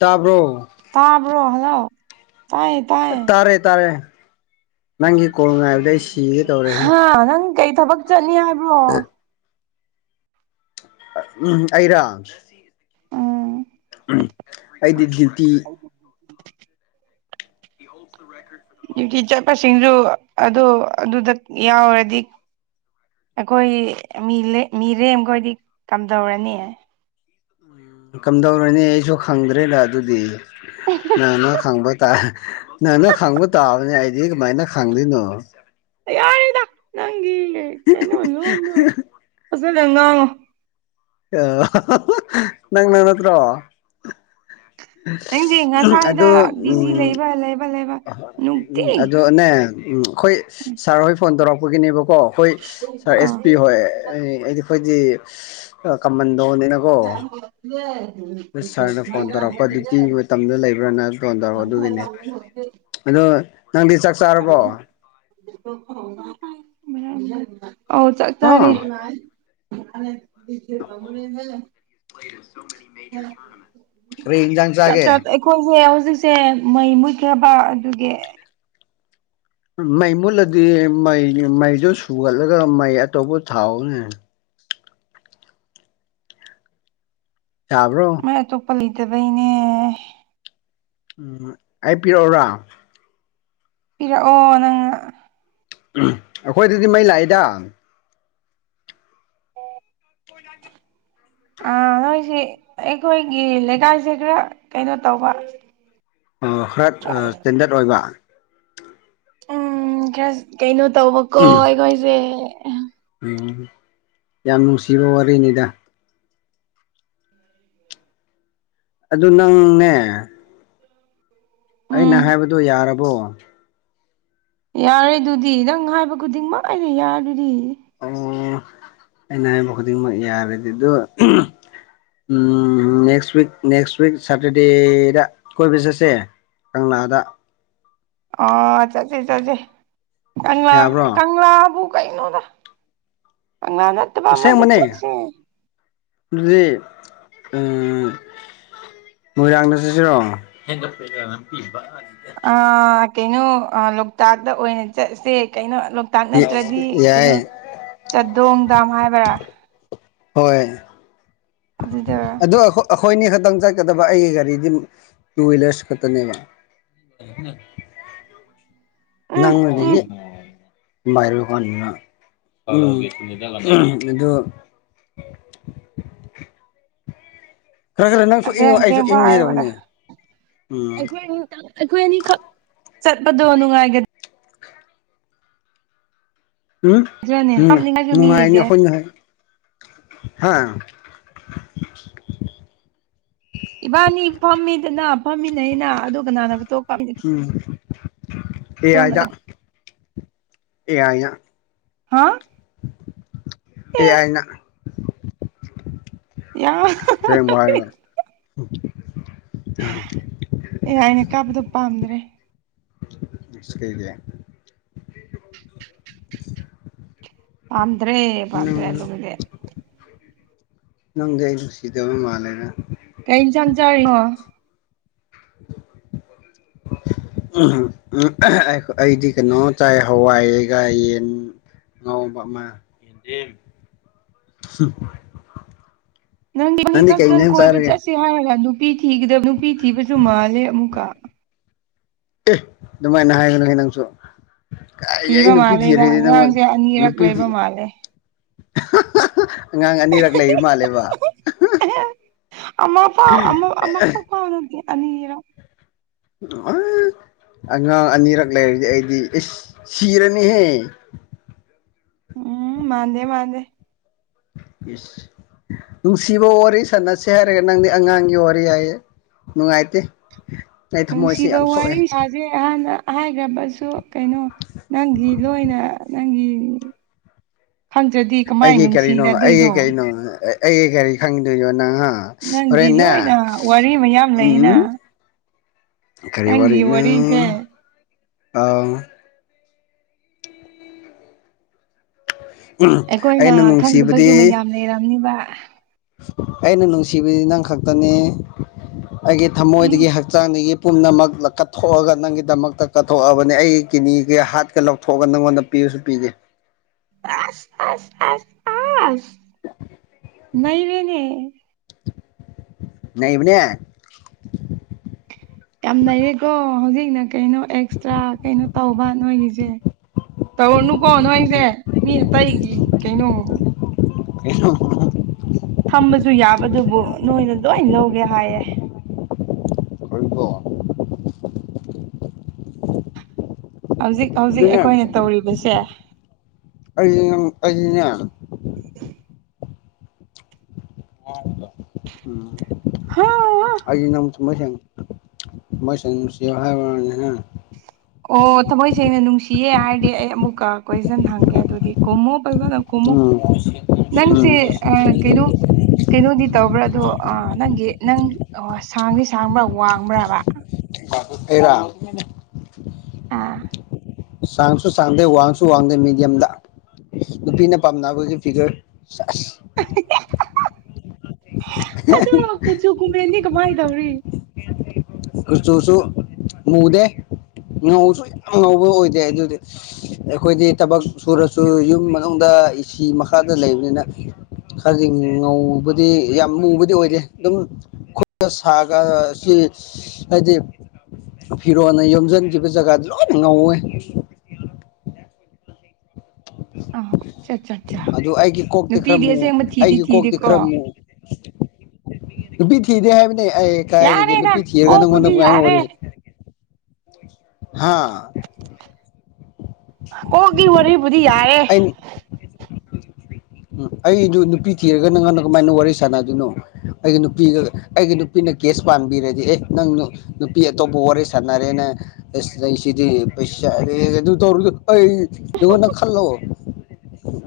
ꯇꯥꯕ꯭ꯔꯣ ꯇꯕ꯭ꯔꯣ ꯍꯜꯂꯣ ꯇ ꯇꯥꯔꯦ ꯇꯥꯔꯦ ꯅꯪꯒꯤ ꯀꯣꯜ ꯉꯥꯏꯕꯗ ꯑꯩ ꯁꯤꯒꯦ ꯇꯧꯔꯦ ꯍꯥ ꯅꯪ ꯀꯩ ꯊꯕꯛ ꯆꯠꯅꯤ ꯍꯥꯏꯕ꯭ꯔꯣ ꯎꯝ ꯑꯩꯔꯝ ꯑꯥ ꯎꯝ ꯑꯩꯗꯤ ꯗꯤꯌꯇꯤ [inaudible] ꯗ꯭ꯌꯨꯇꯤ ꯆꯠꯄꯁꯤꯡꯁꯨ ꯑꯗꯨ ꯑꯗꯨꯗ ꯌꯥꯎꯔꯗꯤ ꯑꯩꯈꯣꯏ ꯃꯤ ꯃꯤꯔꯦꯝꯈꯣꯏꯗꯤ ꯀꯝꯗꯧꯔꯅꯤ ꯀꯝꯗꯧꯔꯅꯤ ꯑꯩꯁꯨ ꯈꯪꯗ꯭ꯔꯦꯗ ꯑꯗꯨꯗꯤ ꯅꯪꯅ ꯈꯪꯕ ꯅꯪꯅ ꯈꯪꯕ ꯇꯥꯕꯅꯦ ꯑꯩꯗꯤ ꯀꯃꯥꯏꯅ ꯍꯥꯡꯂꯤꯅ ꯌꯥꯔꯤꯗ ꯅꯪꯒꯤ ꯀꯩꯅꯣ ꯂꯣꯟꯗꯣ ꯐꯖꯅ ꯉꯥꯡꯉꯣ ꯑ ꯅꯪ ꯅꯅꯠꯇꯣ ꯅꯪꯁꯦ ꯉꯁꯥꯏꯗ ꯑꯣ ꯕꯤꯖꯤ ꯎꯝ ꯂꯩꯕ ꯂꯩꯕ ꯂꯩꯕ ꯎꯝ ꯅꯨꯡꯇꯤ ꯑꯗ ꯅ ꯎꯝ ꯍꯣꯏ ꯁꯥꯔ ꯍꯣꯏ ꯐꯣꯟ ꯇꯧꯔꯛꯄꯒꯤꯅꯦꯕꯀꯣ ꯍꯣꯏ ꯁꯥꯔ ꯑꯦꯁ ꯑꯥ ꯄꯤ ꯍꯣꯏ ꯑꯩꯗꯤ ꯑꯩꯈꯣꯏꯗꯤ ꯀꯃꯟꯗꯣꯅꯤꯅꯀꯣ ꯑ ꯁꯥꯔꯅ ꯐꯣꯟ ꯇꯧꯔꯛꯄ ꯑꯗꯨꯇꯤꯒꯤ ꯃꯇꯝꯗ ꯂꯩꯕ꯭ꯔꯥꯅ ꯐꯣꯟ ꯇꯧꯔꯛꯑꯣ ꯑꯗꯨꯒꯤꯅꯦ ꯑꯗꯨ ꯅꯪꯗꯤ ꯆꯥꯛ ꯆꯥꯔꯕꯣ ꯑꯥꯎ ꯆꯥꯛꯇꯥꯥꯔꯦ ꯍꯥ ꯑꯦꯃꯔꯤ ꯣ ꯎꯝ ꯑꯩꯔꯤ ꯏꯟꯖꯥꯡ ꯆꯒꯦ ꯑꯩꯈꯣꯏꯁꯦ ꯍꯧꯖꯤꯛꯁꯦ ꯃꯩ ꯃꯨꯠꯈ꯭ꯔꯕ ꯑꯗꯨꯒꯤ ꯃꯩ ꯃꯨꯜꯂꯗꯤ ꯃꯩ ꯃꯩꯗꯨ ꯁꯨꯒꯠꯂꯒ ꯃꯩ ꯑꯇꯣꯞꯄ ꯊꯥꯎꯅꯦ ꯆꯕ꯭ꯔꯣ ꯃꯥꯏ ꯑꯇꯣꯞꯄ ꯂꯩꯇꯕꯩꯅꯦ ꯎꯝ ꯑꯩ ꯄꯤꯔꯛꯎꯔ ꯄꯤꯔꯛꯑꯣ ꯅꯪꯅ ꯑꯩꯈꯣꯏꯗꯗꯤ ꯃꯩ ꯂꯥꯛꯏꯗꯪ ꯑ ꯑꯣꯏꯁꯤꯦ ꯑꯩꯈꯣꯏꯒꯤ ꯂꯩꯀꯥꯏꯁꯦ ꯈꯔ ꯀꯩꯅꯣ ꯇꯧꯕ ꯈꯔ ꯁ꯭ꯇꯦꯟꯗꯔꯠ ꯑꯣꯏꯕ ꯎꯝ ꯈꯔ ꯀꯩꯅꯣ ꯇꯧꯕꯀꯣ ꯑꯩꯈꯣꯏꯁꯦ ꯑꯣ ꯌꯥꯝ ꯅꯨꯡꯁꯤꯕ ꯋꯥꯔꯤꯅꯦꯗ ꯑꯗꯨ ꯅꯪꯅꯦ ꯑꯩꯅ ꯎꯝ ꯍꯥꯏꯕꯗꯨꯣ ꯌꯥꯔꯕꯣ ꯌꯥꯔꯦ ꯑꯗꯨꯗꯤ ꯅꯪ ꯍꯥꯏꯕ ꯈꯨꯗꯤꯡꯃꯛ ꯑꯩꯅ ꯌꯥꯔ ꯑꯗꯨꯗꯤ ꯑꯣ ꯑꯩꯅ ꯍꯥꯏꯕ ꯈꯨꯗꯤꯡꯃꯛ ꯌꯥꯔꯗꯤ ꯑꯗꯨ ꯎꯝ ꯅꯦꯛꯁ ꯎꯛ ꯅꯦꯛꯁ ꯎꯏꯛ ꯁꯇꯔꯗꯦꯗ ꯀꯣꯏ ꯄꯁ ꯑꯦ ꯀꯪꯂꯥꯗ ꯑ ꯆꯆꯦ ꯆꯦ ꯀꯪꯂꯥ ꯌꯥꯕ꯭ꯔꯣ ꯀꯪꯂꯥꯕꯨ ꯀꯩꯅꯣꯗ ꯑꯉꯥꯅ ꯁ ꯃꯅꯦ ꯑꯗꯨꯗꯤ ꯎ ꯃꯣꯏꯔꯥꯡꯅꯁꯤꯁꯤꯦꯔꯣ ꯑ ꯀꯩꯅꯣ ꯂꯣꯛꯇꯥꯛꯇ ꯑꯣꯏꯅ ꯆꯠꯁꯦ ꯀꯩꯅꯣ ꯇꯥꯛ ꯅꯠꯇ꯭ꯔꯗꯤ ꯀꯩꯅꯣ ꯌꯥꯏ ꯆꯥꯗꯣꯡ ꯗꯥꯝ ꯍꯥꯏꯕ꯭ꯔꯥ ꯍꯣꯏ ꯑꯗꯨꯗ ꯑ ꯑꯩꯈꯣꯏꯅꯤ ꯈꯛꯇꯪ ꯆꯠꯀꯗꯕ ꯑꯩꯒꯤ ꯒꯥꯔꯤꯗꯤ ꯇꯨ ꯍ꯭ꯋꯤꯂꯔꯁ ꯈꯛꯇꯅꯦꯕ [inaudible] ꯎꯝ ꯎꯝ ꯅꯪꯅꯗꯤꯗꯒꯤ ꯏꯔ ꯀꯥꯟꯅ ꯑꯗꯨ ꯈꯔ ꯈꯔ ꯅꯪꯁꯨ ꯏꯪꯉꯣ ꯑꯁꯦꯡ ꯑꯩꯁꯨ ꯑꯁꯦꯡꯕ ꯍꯥꯏꯕꯗ ꯏꯪꯒꯦꯗꯧꯕꯅꯦ ꯎꯝ ꯑꯩꯈꯣꯏ ꯈꯤ ꯑꯩꯈꯣꯏ ꯑꯅꯤꯈꯛ ꯆꯠꯄꯗꯣ ꯅꯨꯡꯉꯥꯏꯒ ꯎꯝꯝ ꯀꯥꯞꯅꯤꯡꯉꯥꯏꯁꯨ ꯃꯤ ꯂꯩꯇꯦ ꯅꯨꯡꯉꯥꯏꯈꯣꯏ ꯍ ꯏꯕꯥꯅꯤ ꯐꯝꯃꯤꯗꯅ ꯐꯝꯃꯤꯅꯦꯅ ꯑꯗꯨꯒ ꯅꯥꯅꯕ ꯇꯣ ꯎꯝ ꯑꯦ ꯐꯣꯇꯣ ꯑꯥꯛ ꯑꯦ ꯍꯥ ꯑꯦ ꯑꯦꯥꯏꯅ ꯌꯥ ꯍꯔ ꯑꯦꯥꯏꯩꯅ ꯀꯥꯞꯕꯗꯣ ꯄꯥꯝꯗ꯭ꯔꯦ ꯒꯤ [inaudible] ꯄꯥꯟꯗ꯭ꯔꯦ ꯅꯪ ꯄꯥꯟꯗ꯭ꯔꯦ ꯑꯗꯨꯦ ꯅꯪꯗꯤ ꯑꯩ ꯅꯨꯡꯁꯤꯗꯕ ꯃꯥꯜꯂꯦꯗ ꯀꯩ ꯆ ꯆ ꯎ ꯑꯩꯗꯤ ꯀꯩꯅꯣꯝ ꯇꯥꯏ ꯍꯋꯥꯏꯒ ꯌꯦꯟ ꯑꯃ ꯅꯪꯗꯤ ꯃꯤ ꯀꯩ ꯈꯛꯇꯪ ꯏꯟꯖꯥꯡ ꯀꯣꯏꯕ ꯆꯥꯔꯒꯦ ꯆꯠꯁꯦ ꯍꯥꯏꯔꯒ ꯅꯨꯄꯤꯗ ꯅꯨꯄꯤ ꯊꯤꯕꯁꯨ ꯃꯥꯜꯂꯦ ꯑꯃꯨꯛꯀ ꯑꯗꯨꯃꯥꯏꯅ ꯍꯥꯏꯒꯅꯨ ꯅꯪꯁꯨ ꯀ ꯑꯩ ꯊꯤꯕ ꯅꯨꯄꯤ ꯃꯥꯜꯂꯦꯗ ꯊꯤꯔꯦꯗꯤ ꯅꯪꯉꯣꯟ ꯑꯉꯥꯡꯁꯦ ꯑꯅꯤꯔꯛ ꯅꯨꯄꯤ ꯂꯩꯕ ꯃꯥꯜꯂꯦ ꯑꯉꯥꯡ ꯑꯅꯤꯔꯛ ꯂꯩ ꯃꯥꯜꯂꯦꯕ ꯑꯦꯍ ꯑꯃ ꯄꯥꯎ ꯑꯃ ꯑꯃꯈꯛ ꯄꯥꯎ ꯅꯠꯇꯦ ꯑꯅꯤꯔꯛ ꯑ ꯑꯉꯥꯡ ꯑꯅꯤꯔꯛ ꯂꯩꯔꯗꯤ ꯑꯩꯗꯤ ꯑꯦꯁ ꯁꯤꯔꯅꯤꯍꯦ ꯎꯝ ꯃꯥꯥꯟꯗꯦ ꯃꯥꯥꯟꯗꯦ ꯁ ꯅꯨꯡꯁꯤꯕ ꯋꯥꯔꯤ ꯁꯥꯟꯅꯁꯦ ꯍꯥꯏꯔꯒ ꯅꯪꯗꯤ ꯑꯉꯥꯡꯒꯤ ꯋꯥꯔꯤ ꯍꯥꯏꯌꯦ ꯃꯅꯨꯡꯥꯏꯠꯇ ꯅꯨꯡꯁꯤꯕ ꯋꯥꯔꯤ ꯁꯥꯖꯩ ꯑꯍꯥꯟꯅ ꯍꯥꯏꯈ꯭ꯔꯕꯁꯨ ꯀꯩꯅꯣ ꯅꯪꯒꯤ ꯂꯣꯏꯅ ꯅꯪꯒꯤ ꯈꯪꯗ꯭ꯔꯗꯤ ꯀꯃꯥꯏꯅ ꯑꯩꯒꯤ ꯀꯔꯤꯅꯣ ꯑꯩꯒꯤ ꯅꯨꯡꯁꯤꯅꯗꯣꯏꯅꯣ ꯀꯔꯤꯅꯣ ꯑꯩꯒꯤ ꯀꯔꯤ ꯈꯪꯗꯣꯏꯅꯣ ꯅꯪꯍ ꯅꯪꯒꯤ ꯍꯔꯦꯟꯅ ꯂꯣꯏꯅ ꯋꯥꯔꯤ ꯃꯌꯥꯝ ꯂꯩꯅ ꯎꯝ ꯅꯪꯒꯤ ꯀꯔꯤꯋꯥꯔꯤꯅ ꯋꯥꯔꯤꯁꯦ ꯑ ꯎ ꯑꯩꯈꯣꯏꯅ ꯈꯪꯗꯕꯁꯨ ꯃꯌꯥꯝ ꯂꯩꯔꯝꯅꯤꯕ ꯑꯩꯅ ꯅꯨꯡꯁꯤꯕꯕꯁꯤ ꯅꯪ ꯈꯛꯇꯅꯤ ꯑꯩꯒꯤ ꯎꯝ ꯊꯃꯣꯏꯗꯒꯤ ꯍꯛꯆꯥꯡꯗꯒꯤ ꯄꯨꯝꯅꯃꯛ ꯀꯠꯊꯣꯛꯑꯒ ꯅꯪꯒꯤꯗꯃꯛꯇ ꯀꯠꯊꯣꯛꯑꯕꯅꯤ ꯑꯩꯒꯤ ꯀꯤꯅꯤꯒ ꯍꯥꯠꯀ ꯂꯧꯊꯣꯛꯑꯒ ꯅꯪꯉꯣꯟꯗ ꯄꯤꯁ ꯄꯤ ꯑꯁ ꯑꯁ ꯑꯁ ꯑꯁ ꯅ ꯔꯅꯦ ꯅꯕꯅꯦ ꯌꯥꯝ ꯂꯩꯌꯦꯀꯣ ꯍꯧꯖꯤꯛꯅ ꯀꯩꯅꯣ ꯑꯦꯛꯁꯇ꯭ꯔꯥ ꯀꯩꯅꯣ ꯇꯧꯕ ꯅꯣꯏꯒꯤꯁꯦ ꯇꯧꯔꯅꯨꯀꯣ ꯅꯣꯏꯣꯏꯁꯦ ꯃꯤ ꯑꯇꯩꯒꯤ ꯀꯩꯅꯣ [inaudible] ꯊꯝꯕꯁꯨ ꯌꯥꯕꯗꯨꯕꯨ ꯅꯣꯏꯅ ꯂꯣꯏ ꯂꯧꯒꯦ ꯍꯥꯏꯌꯦꯦ ꯣꯏꯀꯣ ꯍꯧꯖꯤꯛ ꯍꯧꯖꯤꯛ ꯑꯗꯨꯅꯦ ꯑꯩꯗꯤ ꯅꯪ ꯑꯩꯈꯣꯏꯅ ꯇꯧꯔꯤꯕꯁꯦ ꯀ ꯀꯩꯉꯅ ꯑ ꯎꯝ ꯍ ꯑ ꯅ ꯊ ꯃꯁ ꯃꯁ ꯁꯤ ꯍꯥꯏ ꯑꯣ ꯊꯃꯣꯏ ꯁꯦꯡꯅ ꯅꯨꯡꯁꯤꯌꯦ ꯍꯥꯏꯔꯗꯤ ꯑꯩ ꯑꯃꯨꯛꯀ ꯀꯣꯏꯁꯟ ꯍꯪꯒꯦ ꯑꯗꯨꯗꯤ ꯀꯣꯃꯣ ꯐꯖꯅ ꯀꯣꯃꯣ ꯅꯪꯁꯦ ꯑ ꯀꯩꯅꯣ ꯀꯩꯅꯣꯗꯤ ꯇꯧꯕ꯭ꯔꯥ ꯑꯗꯣ ꯅꯪꯒꯤ ꯅꯪ ꯑꯣ ꯁꯥꯡꯗꯤ ꯁꯥꯡꯕ꯭ꯔꯥ ꯋꯥꯡꯕ꯭ꯔꯥꯕ ꯇꯔ ꯑꯥ ꯁꯥꯡꯁꯨ ꯁꯥꯡꯗꯦ ꯋꯥꯡꯁꯨ ꯋꯥꯡꯗꯦ ꯃꯤꯦꯗꯤꯌꯝꯗ ꯅꯨꯄꯤꯅ ꯄꯥꯝꯅꯕꯒꯤ ꯐꯤꯒꯔ ꯑꯁ ꯑꯗꯣ ꯀꯨꯆꯨ ꯀꯨꯃꯦꯟꯅꯤ ꯀꯃꯥꯏꯅ ꯇꯧꯔꯤ ꯀꯨꯆꯨꯁꯨ ꯃꯨꯗꯦ ꯉꯧꯁꯨ ꯌꯥꯝ ꯉꯧꯕ ꯑꯣꯏꯗꯦ ꯑꯗꯨꯗꯤ ꯑꯩꯈꯣꯏꯗꯤ ꯊꯕꯛ ꯁꯨꯔꯁꯨ ꯌꯨꯝ ꯃꯅꯨꯡꯗ ꯏꯁꯤ ꯃꯈꯥꯗ ꯂꯩꯕꯅꯤꯅ ꯍꯗꯤ ꯉꯧꯕꯗꯤ ꯌꯥꯝ ꯃꯨꯕꯗꯤ ꯑꯣꯏꯔꯦ ꯑꯗꯨꯝ ꯈ ꯁꯥꯒ ꯍꯥꯏꯗꯤ ꯐꯤꯔꯣꯅ ꯌꯣꯝꯁꯤꯟꯈꯤꯕ ꯖꯒꯥꯗꯨ ꯂꯣꯏꯅ ꯉꯧꯋꯦ ꯑꯥ ꯆꯠ ꯆꯠ ꯆꯥ ꯑꯗꯨ ꯑꯩꯒꯤ ꯀꯣꯛꯇꯤ ꯈꯔ ꯅꯨꯄꯤꯗꯤ ꯑꯃꯨꯛ ꯑꯁꯦꯡꯕ ꯊꯤꯗꯤ ꯑꯩꯒꯤ ꯀꯣꯛꯇꯤ ꯊꯤꯗꯦꯀꯣ ꯈꯔ ꯑꯃꯨꯛ ꯅꯨꯄꯤ ꯊꯤꯗꯦ ꯍꯥꯏꯕꯅꯦ ꯑꯩ ꯀꯥꯏꯔꯤꯒꯦ ꯌꯥꯔꯦꯗ ꯅꯨꯄꯤ ꯊꯤꯔꯒ ꯅꯪꯉꯣꯟꯗ ꯀꯣꯛꯄꯨꯗꯤ ꯀꯃꯥꯏꯅ ꯌꯥꯔꯦ ꯑꯣꯏꯔꯤꯁꯦ ꯍꯥ ꯀꯣꯛꯒꯤ ꯋꯥꯔꯤꯕꯨꯗꯤ ꯌꯥꯏꯦ ꯎꯝ ꯑꯩ ꯅꯨꯄꯤ ꯊꯤꯔꯒ ꯅꯪꯉꯥꯟꯗ ꯀꯃꯥꯏꯅ ꯋꯥꯔꯤ ꯁꯥꯟꯅꯗꯣꯏꯅꯣ ꯑꯩꯒꯤ ꯅꯨꯄꯤꯒ ꯑꯩꯒꯤ ꯅꯨꯄꯤꯅ ꯀꯦꯁ ꯄꯥꯟꯕꯤꯔꯗꯤ ꯑꯦ ꯅꯪ ꯅꯨꯄꯤ ꯑꯇꯣꯞꯄ ꯋꯥꯔꯤ ꯁꯥꯟꯅꯔꯦꯅ ꯂꯩꯁꯤꯗꯤ ꯄꯩꯁꯥꯧꯔ ꯅꯅ ꯈꯜꯂꯣ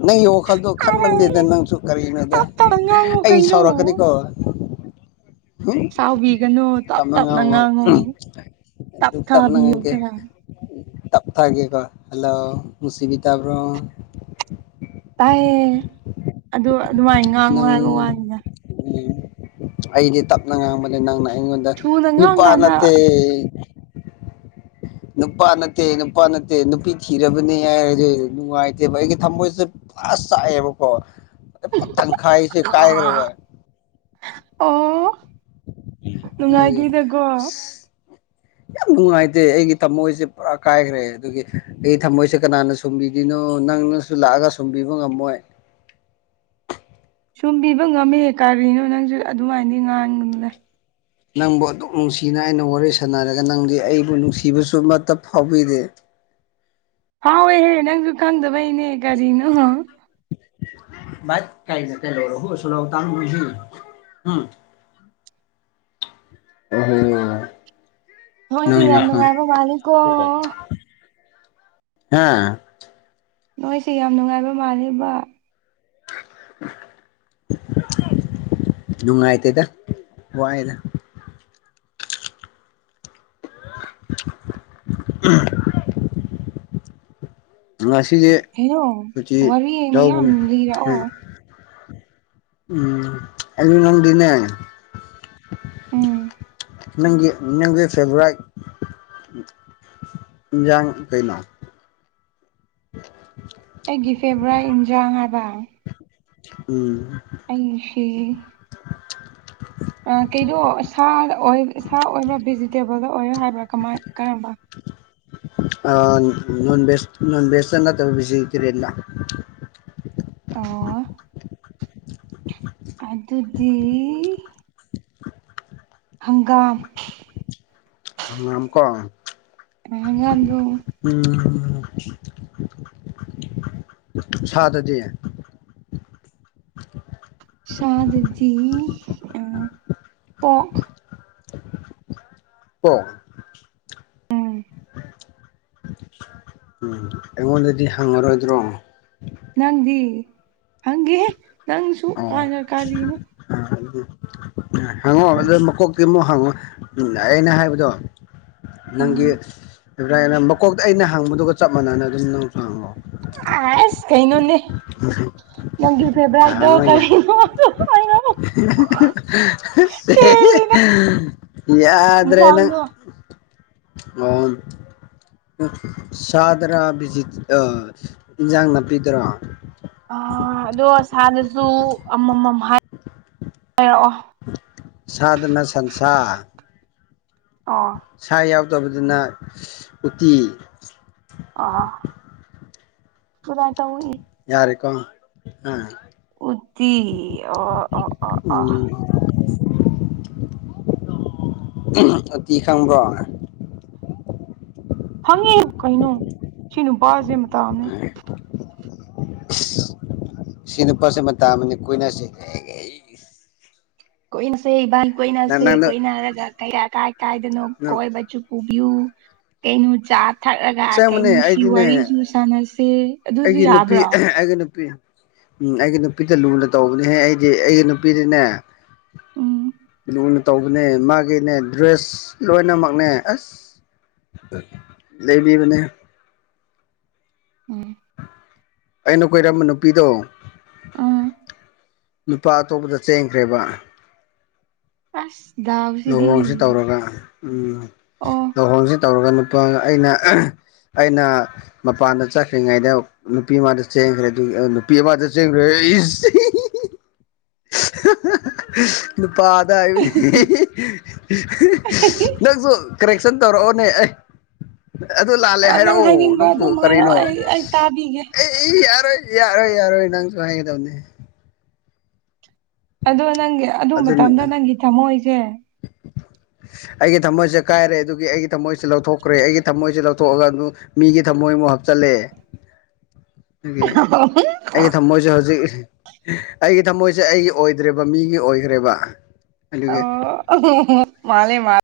ꯅ ꯑꯣ ꯈꯜꯗꯣ ꯈꯟꯕꯪꯗꯦꯗ ꯅꯪꯁꯨ ꯀꯔꯤꯅꯣꯗ ꯇꯞ ꯇꯞꯅ ꯉꯥꯡꯉꯨ ꯑꯩ ꯀꯩꯅꯣ ꯁꯥꯎꯔꯛꯀꯅꯤꯀꯣ ꯎ ꯁꯥꯎꯕꯤꯒꯅꯨ ꯇꯞ ꯇꯝ ꯇꯞꯅ ꯉꯥꯡꯉꯨ ꯇꯞ ꯗꯨꯛ ꯇꯥ ꯃꯅ ꯊꯥꯕꯤꯌꯨ ꯉꯡꯀꯦ ꯈꯔ ꯇꯞꯇꯥꯥꯦꯀ ꯍꯜꯂꯣ ꯁꯤꯃꯤꯗ ꯍꯕ꯭ꯔꯣ ꯇꯥꯏꯌꯦ ꯑꯗꯨ ꯑꯗꯨꯃꯥꯏꯅ ꯉꯥꯡꯉꯨ ꯅꯪ ꯍꯥꯏꯕ ꯋꯥꯅꯤꯅ ꯑꯩꯗꯤ ꯇꯞꯅ ꯉꯥꯡꯕꯗ ꯅꯪꯅ ꯑꯩꯉꯣꯟꯗ ꯊꯨꯅ ꯉꯥꯡ ꯅꯨꯄꯥ ꯀꯥꯟꯗ ꯅꯠꯇ ꯅꯨꯄꯥ ꯅꯠꯇꯦ ꯅꯨꯄꯥ ꯅꯠꯇꯦ ꯅꯨꯄꯤ ꯊꯤꯔꯕꯅꯤ ꯍꯥꯏꯔꯗꯤ ꯅꯨꯡꯉꯥꯏꯇꯦꯕ ꯑꯩꯒꯤ ꯊꯝꯃꯣꯏꯁꯦ ꯑꯥꯁ ꯆꯥꯏꯌꯦꯦꯕꯀꯣ ꯇꯟꯈꯥꯏꯁꯦ ꯀꯥꯏꯈ꯭ꯔꯦꯕ ꯑꯣ ꯑꯗꯨꯒꯤ ꯅꯨꯡꯉꯥꯏꯇꯦꯗꯀꯣ [inaudible] ꯌꯥꯝ ꯅꯨꯡꯉꯥꯏꯇꯦ ꯑꯩꯒꯤ ꯊꯝꯃꯣꯏꯁꯦ ꯄꯨꯔꯥ ꯀꯥꯏꯈ꯭ꯔꯦ ꯑꯗꯨꯒꯤ ꯑꯩꯒꯤ ꯊꯝꯃꯣꯏꯁꯦ ꯀꯅꯥꯅ ꯁꯨꯝꯕꯤꯔꯤꯅꯣ ꯅꯪꯅ ꯁꯨ ꯂꯥꯛꯑꯒ ꯁꯨꯝꯕꯤꯕ ꯉꯝꯃꯣꯏ ꯁꯨꯝꯕꯤꯕ ꯉꯝꯃꯦ ꯀꯔꯤꯅꯣ ꯅꯪꯁꯨ ꯑꯗꯨꯃꯥꯏꯅꯗꯤ ꯉꯥꯡꯅꯨꯗ ꯅꯪꯕꯨ ꯑꯗꯨꯝ ꯅꯨꯡꯁꯤꯅ ꯑꯩꯅ ꯋꯥꯔꯤ ꯁꯥꯟꯅꯔꯒ ꯅꯪꯗꯤ ꯑꯩꯕꯨ ꯅꯨꯡꯁꯤꯕꯁꯨ ꯑꯃꯠꯇ ꯐꯥꯎꯕꯤꯗꯦ ꯍꯥꯎꯏꯍꯦ ꯅꯪꯖꯨ ꯈꯪꯗꯕꯩꯅꯦ ꯀꯔꯤꯅꯣ [unintelligible] ꯑꯣꯝ ꯃꯣꯏꯁꯦ ꯌꯥꯝ ꯅꯨꯡꯉꯥꯏꯕ ꯃꯥꯜꯂꯤꯀꯣ ꯍꯥꯥ ꯅꯣꯏꯁꯤꯦ ꯌꯥꯝ ꯅꯨꯡꯉꯥꯏꯕ ꯃꯥꯜꯂꯤꯕ ꯅꯨꯡꯉꯥꯏ ꯇꯦꯗ ꯋꯥꯗ ꯎꯝ ꯑꯁꯤꯁꯤꯒꯦ ꯀꯩꯅꯣ ꯁꯆ ꯋꯥꯔꯤ ꯌꯥꯎ ꯃꯌꯥꯝ ꯂꯤꯔꯛꯑꯣ ꯎꯝ ꯑꯩ ꯅꯪꯗꯟꯅ ꯎꯝ ꯅꯪꯒꯤ ꯅꯪꯒꯤ ꯐꯦꯕꯔꯥꯏꯠ ꯏꯟꯖꯥꯡ ꯀꯩꯅꯣ [inaudible] ꯑꯩꯒꯤ ꯐꯦꯕꯣꯔꯥꯏꯠ ꯏꯟꯖꯥꯥꯡ ꯍꯥꯏꯕ ꯎꯝ ꯑꯩꯁꯦ [inaudible] ꯑ ꯀꯩꯗꯣ ꯑ ꯁꯥꯗ ꯑꯣꯏ ꯁꯥ ꯑꯣꯏꯕ꯭ꯔꯥ ꯚꯦꯖꯤꯇꯦꯕꯜꯗ ꯑꯣꯏꯔꯥ ꯍꯥꯏꯕ꯭ꯔꯥ ꯀꯃꯥꯏ ꯀꯔꯝꯕ ꯑ ꯅꯟ ꯕꯦꯁ ꯅꯟ ꯕꯦꯁꯇ ꯅꯠꯇꯕ ꯕꯦꯖꯤꯇꯔꯤꯌꯟꯗ ꯑꯣ ꯑꯗꯨꯗꯤ ꯍꯪꯒꯥꯝ ꯍꯪꯒꯥꯝꯀꯣ [unintelligible] ꯎꯝ ꯁꯥꯗꯗꯤ ꯁꯥꯗꯗꯤ ꯑ ꯄꯣꯛ ꯑꯣꯛ ꯎꯝ ꯎꯝ ꯑꯩꯉꯣꯟꯗꯗꯤ ꯍꯪꯉꯔꯣꯏꯗ꯭ꯔꯣ ꯅꯪꯗꯤ ꯍꯪꯒꯦꯍꯦ ꯅꯪꯁꯨ ꯑꯣ ꯀꯥꯟꯅ ꯀꯥꯔꯤꯅꯣ ꯍꯪꯉꯣ ꯑꯗꯨ ꯃꯀꯣꯛꯇꯩ ꯑꯃꯨꯛ ꯍꯪꯉꯣ ꯎꯝ ꯑꯩꯅ ꯍꯥꯏꯕꯗꯣ ꯅꯪꯒꯤ ꯎꯝ ꯑꯦꯕ꯭ꯔꯥꯏ ꯃꯀꯣꯛꯇ ꯑꯩꯅ ꯍꯪꯕꯗꯨꯒ ꯆꯞ ꯃꯥꯟꯅꯅ ꯑꯗꯨꯝ ꯅꯪꯁꯨ ꯍꯥꯡꯉꯛꯑꯣ ꯑꯥꯏꯁ ꯀꯩꯅꯣꯅꯦ ꯅꯪꯒꯤ ꯐꯦꯕ꯭ꯔꯔꯥꯏꯗꯣ ꯍꯪꯉꯣ ꯌꯥꯏ ꯀꯔꯤꯅꯣ ꯍꯦꯜꯂꯤꯗ [unintelligible] ꯌꯥꯗ꯭ꯔꯦ ꯅꯪ ꯏꯟꯁꯥꯡꯗꯣ ꯑꯟ ꯁꯥꯗꯔꯥ ꯕꯤꯠ ꯑꯥ ꯏꯟꯖꯥꯡ ꯅꯥꯄꯤꯗꯔꯥ ꯑ ꯑꯗꯣ ꯁꯥꯥꯗꯁꯨ ꯑꯃꯃꯝ ꯍꯥꯏ ꯍꯥꯏꯔꯛꯑꯣ ꯁꯥꯗꯅ ꯁꯟꯁꯥ ꯑꯣ ꯁꯥ ꯌꯥꯎꯗꯕꯗꯨꯅ ꯎꯇꯤ ꯑ ꯀꯃꯥꯏꯅ ꯇꯧꯏ ꯌꯥꯔꯦꯀꯣ ꯑ ꯎꯠꯇꯤ ꯑ ꯑ ꯑ ꯑ ꯑꯇꯤ ꯈꯪꯕ꯭ꯔꯣ ꯍꯪꯉꯦ ꯀꯩꯅꯩꯅꯣ ꯁꯤꯅ ꯅꯨꯄꯥꯖꯤꯅ ꯑ ꯁꯤꯅ ꯄꯣꯠꯁꯤꯃꯥ ꯑꯃꯅꯤ ꯀꯨꯏꯅꯁꯤ ꯀꯣꯏꯅꯁꯦ ꯏꯕꯥꯏ ꯅꯪ ꯀꯣꯏꯅꯁꯦ ꯅꯪꯅ ꯀꯣꯏꯅꯔꯒ ꯀꯌꯥ ꯀꯥꯏ ꯀꯥꯏꯗꯅꯣ ꯅꯪ ꯀꯣꯏꯕ ꯆ ꯄꯨꯕꯤꯌꯨ ꯀꯩꯅꯣ ꯆꯥ ꯊꯛꯂꯒ ꯑꯁꯦꯡꯕꯅꯦ ꯀꯩꯅꯣꯁꯤ ꯑꯩꯗꯤꯅꯦ ꯋꯥꯔꯤꯁꯨ ꯁꯥꯟꯅꯁꯦ ꯑꯗꯨꯁꯨ ꯑꯩꯒꯤ ꯅꯨꯄꯤ ꯌꯥꯕ꯭ꯔꯣ ꯑꯩꯒꯤ ꯅꯨꯄꯤ ꯎꯝ ꯑꯩꯒꯤ ꯅꯨꯄꯤꯗ ꯂꯨꯅ ꯇꯧꯕꯅꯦꯍꯦ ꯑꯩꯗꯤ ꯑꯩꯒꯤ ꯅꯨꯄꯤꯗꯤꯅꯦ ꯎꯝ ꯊꯨꯅ ꯇꯧꯕꯅꯦ ꯃꯥꯒꯤꯅꯦ ꯗ꯭ꯔꯦꯁ ꯂꯣꯏꯅꯃꯛꯅꯦ ꯑꯁ ꯂꯩꯕꯤꯕꯅꯦ ꯎꯝ ꯑꯩꯅ ꯀꯣꯏꯔꯝꯕ ꯅꯨꯄꯤꯗꯣ ꯎꯝ ꯅꯨꯨꯄꯥ ꯑꯇꯣꯞꯄꯗ ꯆꯦꯟꯈ꯭ꯔꯦꯕ ꯑꯁꯗ ꯂꯨꯍꯣꯡꯁꯤ ꯇꯧꯔꯒ ꯎꯝ ꯑꯣ ꯂꯨꯍꯣꯡꯁꯤ ꯇꯧꯔꯒ ꯅꯨꯄꯥ ꯑꯩꯅ ꯑꯩꯅ ꯃꯄꯥꯟꯗ ꯆꯠꯈ꯭ꯔꯤꯉꯩꯗ ꯅꯨꯄꯤ ꯑꯃꯗ ꯆꯦꯟꯈ꯭ꯔꯦ ꯑꯗꯨ ꯅꯨꯄꯤ ꯑꯃꯗ ꯆꯦꯟꯈ꯭ꯔꯦ [inaudible] ꯅꯨꯄꯥꯗ ꯍꯥꯏꯕꯅꯤ [unintelligible] ꯅꯪꯁꯨ ꯀꯔꯦꯛꯁꯟ ꯇꯧꯔꯛꯑꯣꯅꯦ ꯑꯩ ꯑꯗꯨ ꯂꯥꯜꯂꯦ ꯑꯣ ꯅꯪ ꯍꯥꯏꯔꯛꯑꯣ ꯍꯥꯏꯅꯤꯡꯕ ꯅꯪꯕꯨ ꯑꯗꯨꯝ ꯍꯥꯏꯔꯛꯑꯣ ꯀꯔꯤꯅꯣ ꯑꯩ ꯑꯩ ꯇꯥꯕꯤꯒꯦ ꯑꯦ ꯌꯥꯔꯣꯏ ꯌꯥꯔꯣꯏ ꯌꯥꯔꯣꯏ ꯅꯪꯁꯨ ꯍꯥꯏꯒꯗꯕꯅꯦ ꯑꯗꯣ ꯅꯪꯒꯤ ꯑꯗꯨ ꯃꯇꯝꯗ ꯅꯪꯒꯤ ꯊꯝꯃꯣꯏꯁꯦ ꯑꯩꯒꯤ ꯊꯝꯃꯣꯏꯁꯦ ꯀꯥꯏꯔꯦ ꯑꯗꯨꯒꯤ ꯑꯩꯒꯤ ꯊꯝꯃꯣꯏꯁꯦ ꯂꯧꯊꯣꯛꯈ꯭ꯔꯦ ꯑꯩꯒꯤ ꯊꯃꯣꯏꯁꯦ ꯂꯧꯊꯣꯛꯑꯒ ꯑꯗꯨ ꯃꯤꯒꯤ ꯊꯝꯃꯣꯏꯃꯨꯛ ꯍꯥꯞꯆꯤꯜꯂꯦ [inaudible] ꯑꯩꯒꯤ ꯊꯝꯃꯣꯏꯁꯦ ꯍꯧꯖꯤꯛ ꯑꯩꯒꯤ ꯊꯃꯣꯏꯁꯦ ꯑꯩꯒꯤ ꯑꯣꯏꯗ꯭ꯔꯦꯕ ꯃꯤꯒꯤ ꯑꯣꯏꯈ꯭ꯔꯦꯕ ꯑꯗꯨꯒꯤ ꯃꯥꯅꯦ ꯃꯥ